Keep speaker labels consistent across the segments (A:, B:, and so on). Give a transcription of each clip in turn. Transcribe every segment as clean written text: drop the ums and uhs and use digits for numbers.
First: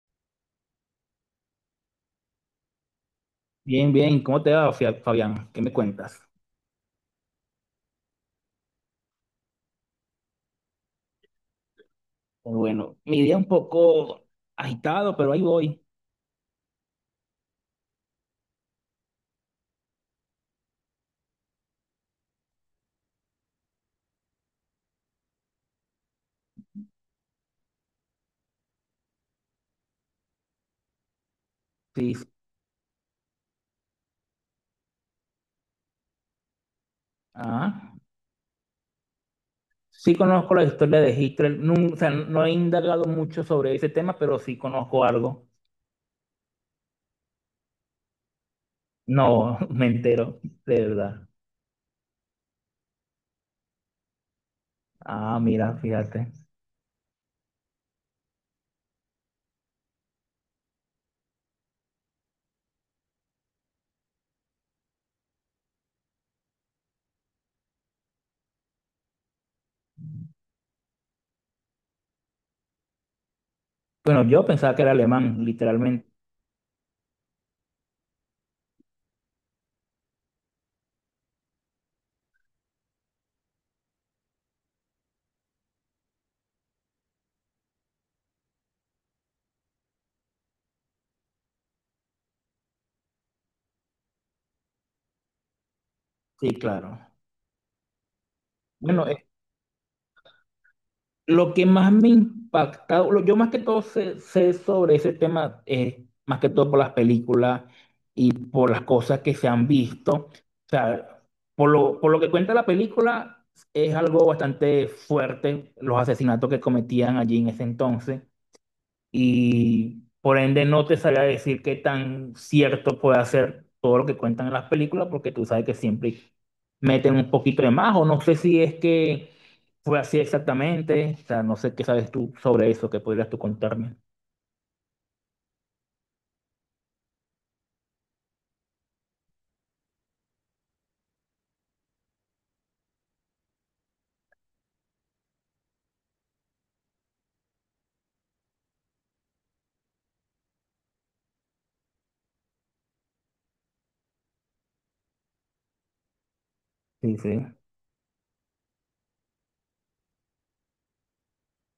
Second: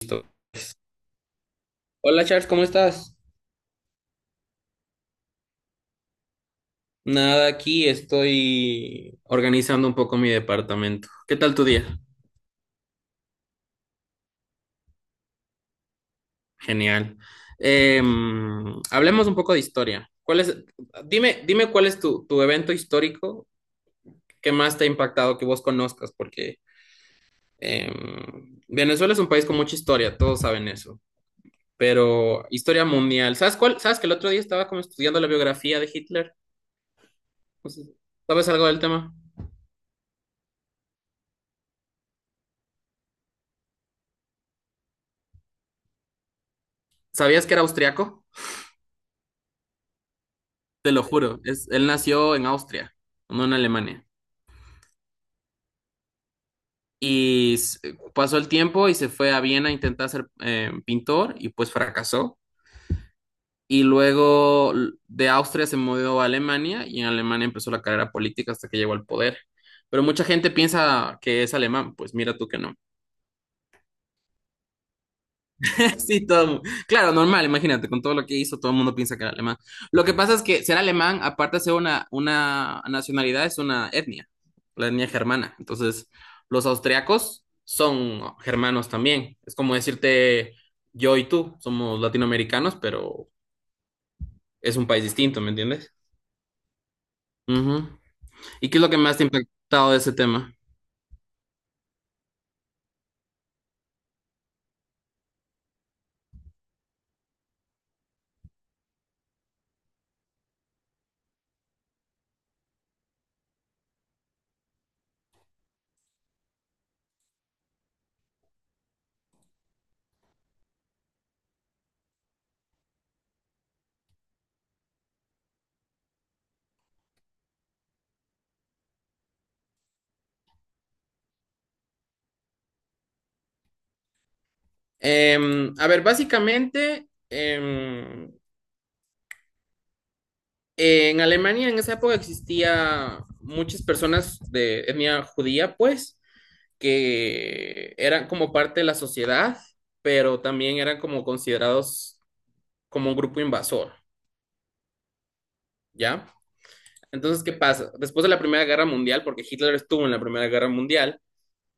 A: Listo. Hola Charles, ¿cómo estás?
B: Bien, bien. ¿Cómo te va, Fabián? ¿Qué me cuentas?
A: Nada, aquí estoy organizando un poco mi departamento. ¿Qué tal tu día?
B: Pues bueno, mi día un poco agitado, pero ahí voy.
A: Genial. Hablemos un poco de historia. Dime cuál es tu evento histórico que más te ha impactado, que vos conozcas, porque Venezuela es un país con mucha historia, todos saben eso,
B: Sí.
A: pero historia mundial. ¿Sabes cuál? ¿Sabes que el otro día estaba como estudiando la biografía de Hitler? No sé,
B: Ah.
A: ¿sabes algo del tema?
B: Sí conozco la historia de Hitler. No, o sea, no he indagado mucho sobre ese tema, pero sí conozco algo.
A: ¿Sabías que era austriaco?
B: No, me entero, de
A: Te lo
B: verdad.
A: juro, es, él nació en Austria, no en Alemania.
B: Ah, mira, fíjate.
A: Y s- Pasó el tiempo y se fue a Viena a intentar ser pintor y pues fracasó. Y luego de Austria se mudó a Alemania y en Alemania empezó la carrera política hasta que llegó al poder. Pero mucha gente piensa que es alemán, pues mira tú que no.
B: Bueno, yo pensaba que era alemán, literalmente.
A: Sí, todo. Claro, normal, imagínate, con todo lo que hizo, todo el mundo piensa que era alemán. Lo que pasa es que ser alemán, aparte de ser una nacionalidad, es una etnia, la etnia germana. Entonces, los austriacos son germanos también. Es como decirte, yo y tú somos latinoamericanos, pero es un país distinto, ¿me entiendes?
B: Sí, claro.
A: Ujú. ¿Y qué es lo que
B: Bueno,
A: más te ha impactado de ese tema?
B: lo que más me impacta, yo más que todo sé sobre ese tema, más que todo por las películas y por las cosas que se han visto. O sea, por lo que cuenta la película, es algo bastante fuerte los asesinatos que cometían allí en ese entonces, y por ende no te sabría decir qué tan cierto puede ser todo lo que cuentan en las películas, porque tú sabes que siempre meten un poquito de más, o no sé si es que fue así exactamente. O sea, no sé qué sabes tú sobre eso, que podrías tú contarme.
A: A ver, básicamente, en Alemania en esa época existía muchas personas de etnia judía, pues, que eran como parte de la sociedad, pero también eran como considerados como un grupo invasor, ¿ya?
B: Sí, sí,
A: Entonces, ¿qué pasa? Después de la Primera Guerra Mundial, porque Hitler estuvo en la Primera Guerra Mundial.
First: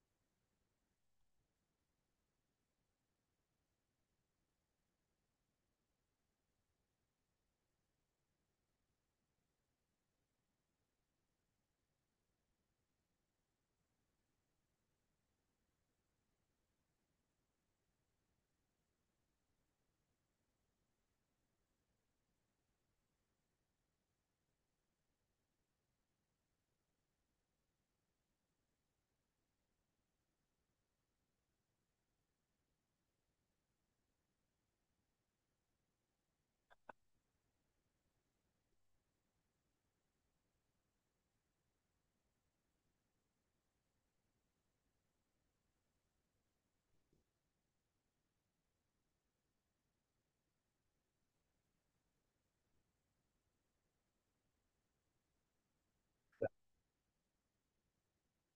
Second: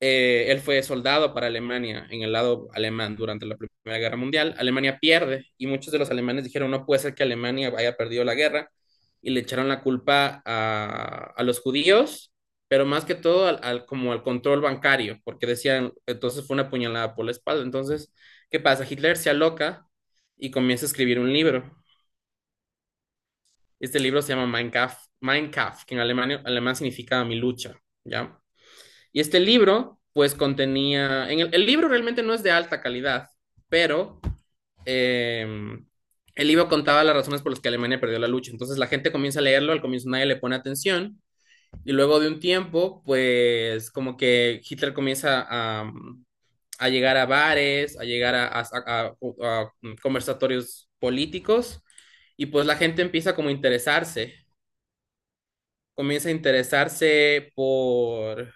A: Él fue soldado para Alemania en el lado alemán durante la Primera Guerra Mundial. Alemania pierde y muchos de los alemanes dijeron, no puede ser que Alemania haya perdido la guerra y le echaron la culpa a los judíos, pero más que todo como al control bancario, porque decían, entonces fue una puñalada por la espalda. Entonces, ¿qué pasa? Hitler se aloca y comienza a escribir un libro. Este libro se llama Mein Kampf, Mein Kampf, que en alemán significa mi lucha, ¿ya? Y este libro, pues contenía, en el libro realmente no es de alta calidad, pero eh, el libro contaba las razones por las que Alemania perdió la lucha. Entonces la gente comienza a leerlo, al comienzo nadie le pone atención, y luego de un tiempo, pues como que Hitler comienza a a llegar a bares, a llegar a conversatorios políticos, y pues la gente empieza como a interesarse, comienza a interesarse por,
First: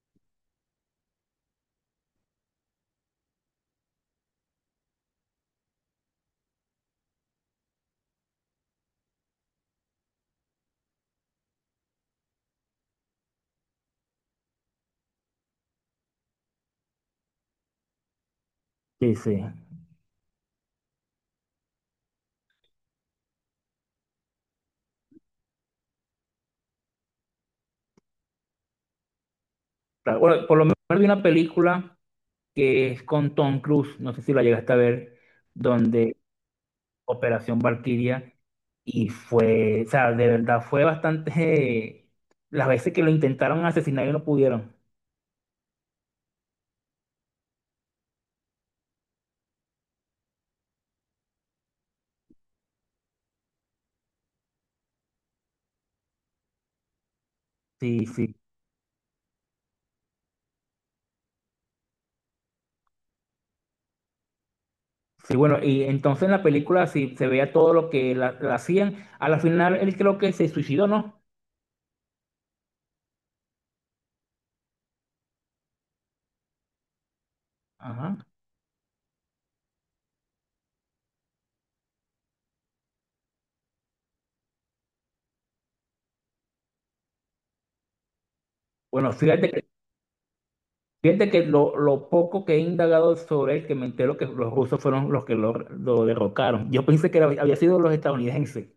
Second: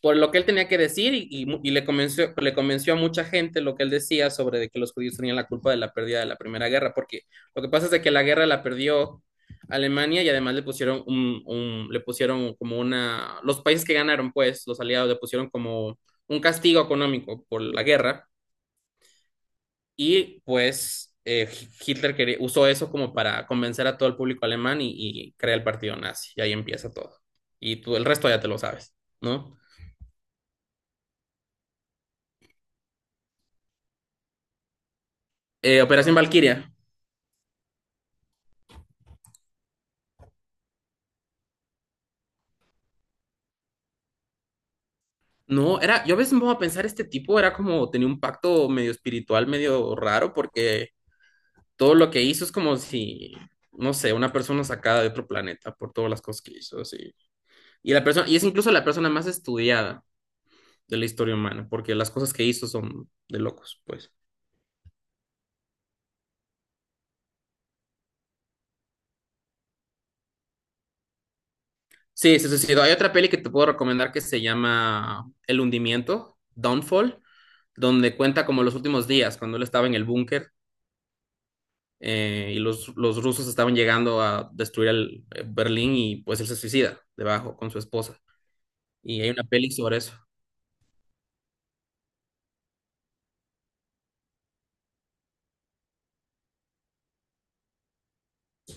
A: por lo que él tenía que decir y le convenció a mucha gente lo que él decía sobre de que los judíos tenían la culpa de la pérdida de la Primera Guerra, porque lo que pasa es de que la guerra la perdió Alemania y además le pusieron le pusieron como una, los países que ganaron, pues, los aliados le pusieron como un castigo económico por la guerra
B: sí, sí.
A: y pues Hitler usó eso como para convencer a todo el público alemán y crea el partido nazi y ahí empieza todo. Y tú el resto ya te lo sabes, ¿no?
B: Claro, bueno, por lo menos vi una película que es con Tom Cruise, no sé si la llegaste a ver,
A: Operación
B: donde
A: Valquiria.
B: Operación Valquiria, y fue, o sea, de verdad fue bastante, las veces que lo intentaron asesinar y no pudieron.
A: No, era, yo a veces me pongo a pensar, este tipo era como, tenía un pacto medio espiritual, medio raro, porque todo lo que hizo es como si, no sé, una persona sacada de otro planeta por todas las cosas que hizo, así. Y la
B: Sí,
A: persona,
B: sí.
A: y es incluso la persona más estudiada de la historia humana, porque las cosas que hizo son de locos, pues.
B: Sí, bueno, y entonces en la película sí se veía todo lo que la hacían. A la final él creo que se suicidó, ¿no?
A: Sí, se suicidó. Hay otra peli que te puedo recomendar que se llama El hundimiento, Downfall,
B: Ajá.
A: donde cuenta como los últimos días, cuando él estaba en el búnker y los rusos estaban llegando a destruir Berlín y pues él se suicida debajo con su esposa.
B: Bueno,
A: Y hay una peli sobre eso.
B: fíjate que lo poco que he indagado sobre él, que me entero que los rusos fueron los que lo derrocaron. Yo pensé que había sido los estadounidenses.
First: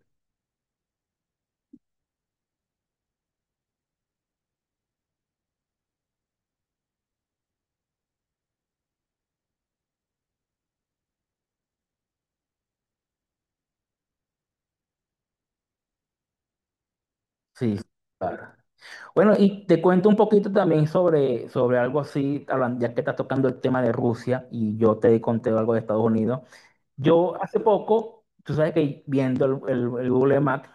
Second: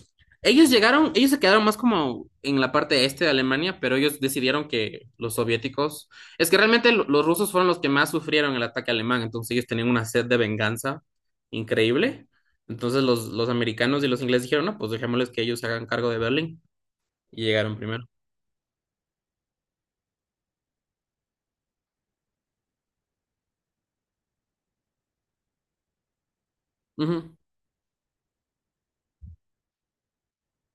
A: Ellos llegaron, ellos se quedaron más como en la parte este de Alemania, pero ellos decidieron que los soviéticos, es que realmente los rusos fueron los que más sufrieron el ataque alemán, entonces ellos tenían una sed de venganza increíble. Entonces los americanos y los ingleses dijeron, no, pues dejémosles que ellos se hagan cargo de Berlín y
B: Sí,
A: llegaron primero.
B: claro. Bueno, y te cuento un poquito también sobre, sobre algo así, ya que estás tocando el tema de Rusia y yo te conté algo de Estados Unidos.
A: Ujú.
B: Yo hace poco, tú sabes que viendo el Google Maps,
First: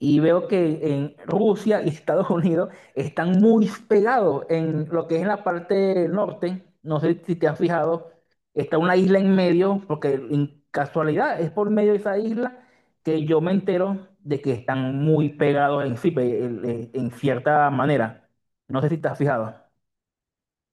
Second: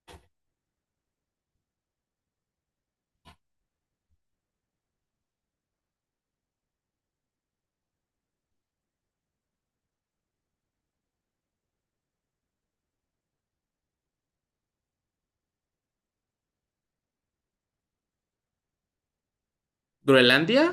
B: y veo que en Rusia y Estados Unidos están muy pegados en lo que es la parte norte. No sé si te has fijado, está una isla en medio, porque en casualidad es por medio de esa isla que yo me entero de que están muy pegados en sí, en cierta manera. No sé si te has fijado.
A: Groenlandia.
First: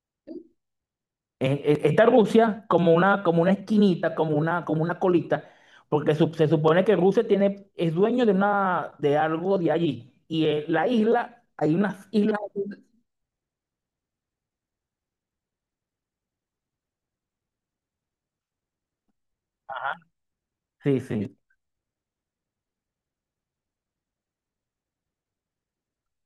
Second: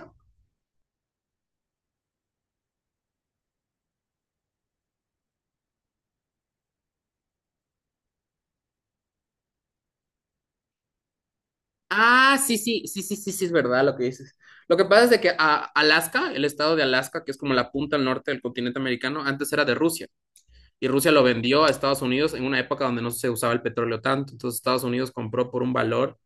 B: Está Rusia como una esquinita, como una colita, porque se supone que Rusia tiene, es dueño de, una, de algo de allí. Y la isla, hay unas
A: Ah,
B: islas.
A: sí, sí, sí, sí, sí, sí, es verdad lo que dices. Lo que pasa es de que Alaska, el estado de Alaska, que es como la punta al norte del continente americano, antes era de Rusia y
B: Sí,
A: Rusia lo
B: sí.
A: vendió a Estados Unidos en una época donde no se usaba el petróleo tanto. Entonces Estados Unidos compró por un valor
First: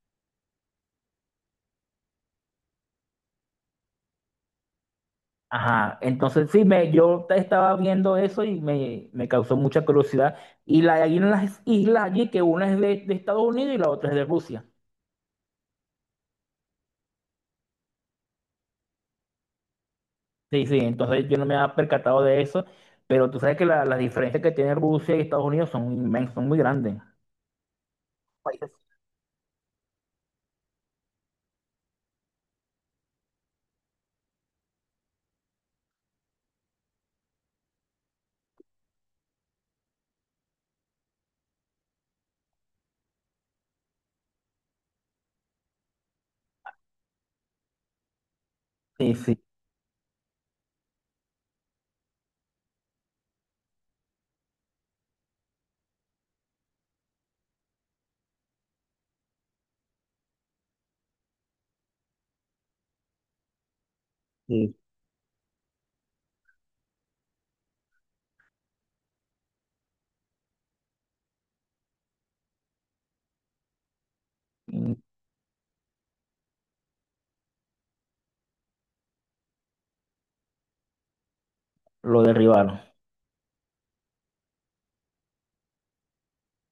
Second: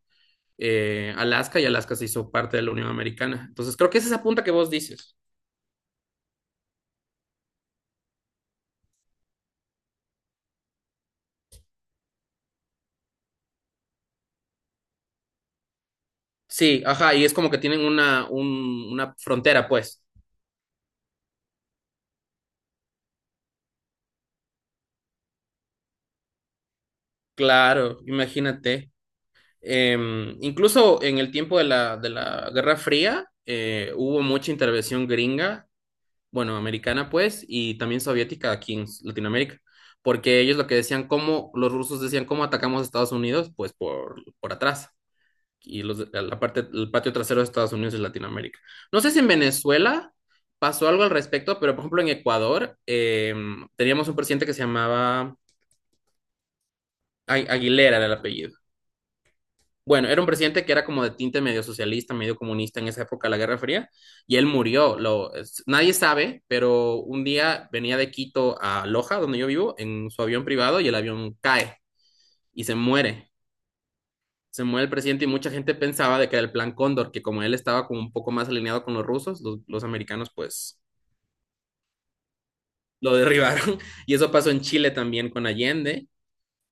A: Alaska, y Alaska se hizo parte de la Unión Americana. Entonces creo que es esa punta que vos dices.
B: Ajá. Entonces sí, yo estaba viendo eso y me causó mucha curiosidad. Y la, hay unas islas allí que una es de Estados Unidos y la otra es de Rusia.
A: Sí, ajá, y es como que tienen una, una frontera, pues.
B: Sí, sí. Entonces yo no me había percatado de eso, pero tú sabes que las diferencias que tiene Rusia y Estados Unidos son inmensas, son muy grandes.
A: Claro,
B: Países.
A: imagínate. Eh, incluso en el tiempo de de la Guerra Fría hubo mucha intervención gringa, bueno, americana pues, y también soviética aquí en Latinoamérica, porque ellos lo que decían, cómo, los rusos decían, ¿cómo atacamos a Estados Unidos? Pues por atrás, y la parte, el patio trasero de Estados Unidos y Latinoamérica. No sé
B: Sí,
A: si en
B: sí.
A: Venezuela pasó algo al respecto, pero por ejemplo en Ecuador teníamos un presidente que se llamaba Aguilera, era el apellido. Bueno, era un presidente que era como de tinte medio socialista, medio comunista en esa época de la Guerra Fría, y él
B: Sí,
A: murió. Nadie sabe, pero un día venía de Quito a Loja, donde yo vivo, en su avión privado y el avión cae y se muere. Se muere el
B: mm,
A: presidente y mucha gente pensaba de que era el plan Cóndor, que como él estaba como un poco más alineado con los rusos, los americanos pues
B: lo derribaron.
A: lo derribaron. Y eso pasó en Chile también con Allende.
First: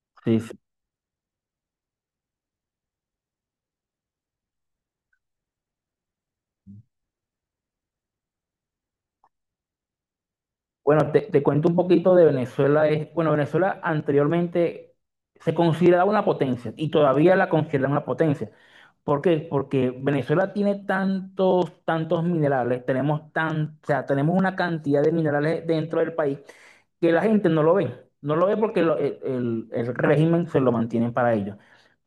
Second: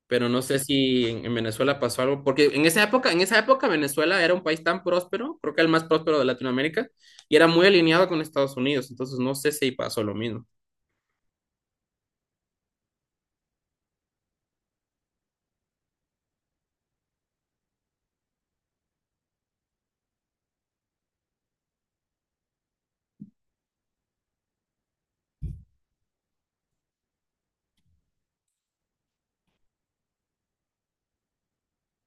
A: Pero
B: Sí,
A: no
B: sí.
A: sé si en Venezuela pasó algo, porque en esa época Venezuela era un país tan próspero, creo que el más próspero de Latinoamérica, y era muy alineado con Estados Unidos, entonces no sé si pasó lo mismo.
B: Bueno, te cuento un poquito de Venezuela. Es, bueno, Venezuela anteriormente se consideraba una potencia y todavía la consideran una potencia. ¿Por qué? Porque Venezuela tiene tantos, tantos minerales, tenemos tan, o sea, tenemos una cantidad de minerales dentro del país que la gente no lo ve. No lo ve porque el régimen se lo mantiene para ellos.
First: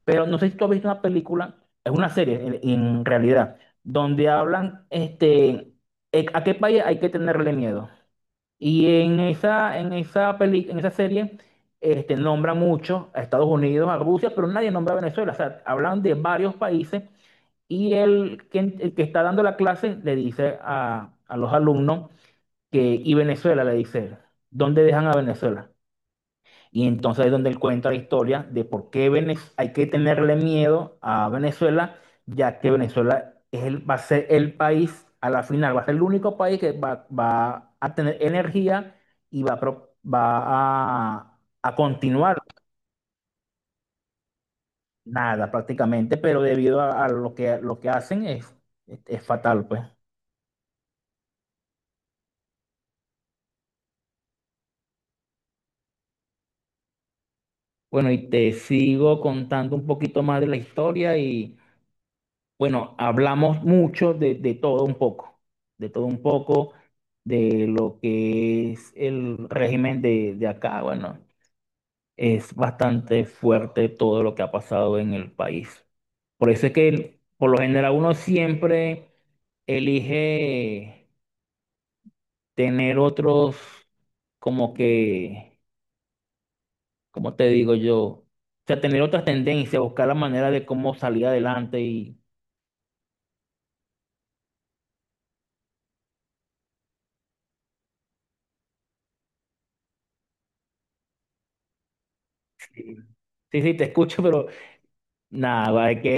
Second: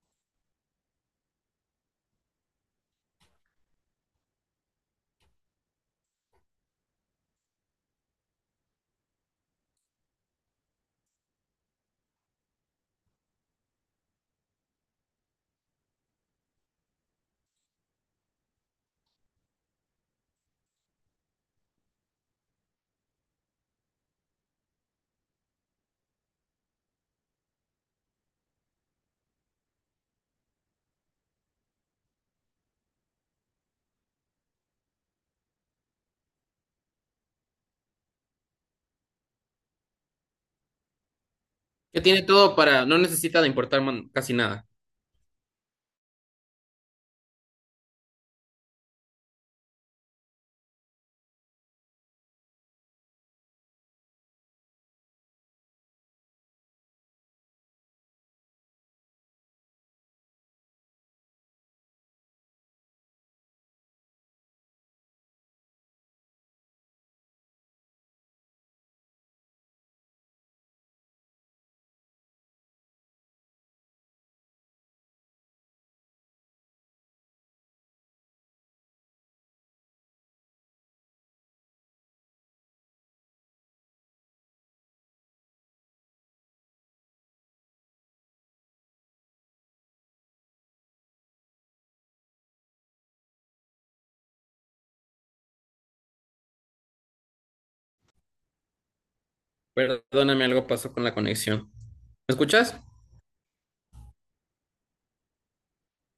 B: Pero no sé si tú has visto una película, es una serie en realidad, donde hablan este, a qué país hay que tenerle miedo. Y en esa peli, en esa serie este, nombran mucho a Estados Unidos, a Rusia, pero nadie nombra a Venezuela. O sea, hablan de varios países y el que está dando la clase le dice a los alumnos que, y Venezuela le dice, ¿dónde dejan a Venezuela? Y entonces es donde él cuenta la historia de por qué hay que tenerle miedo a Venezuela, ya que Venezuela es va a ser el país, a la final, va a ser el único país que va a tener energía y va a
A: Que tiene
B: continuar
A: todo para, no necesita de importar casi nada.
B: nada prácticamente, pero debido a lo que hacen es fatal, pues. Bueno, y te sigo contando un poquito más de la historia y bueno, hablamos mucho de todo un poco, de todo un poco, de lo que es el régimen de acá. Bueno, es bastante fuerte todo lo que ha pasado en el país. Por eso es que por lo general uno siempre elige tener otros, como que, ¿como te digo yo? O sea, tener otras tendencias, buscar la manera de cómo salir adelante y...
A: Perdóname, algo pasó con la conexión. ¿Me escuchas?
B: Sí, sí, sí, te escucho, pero nada, va, es que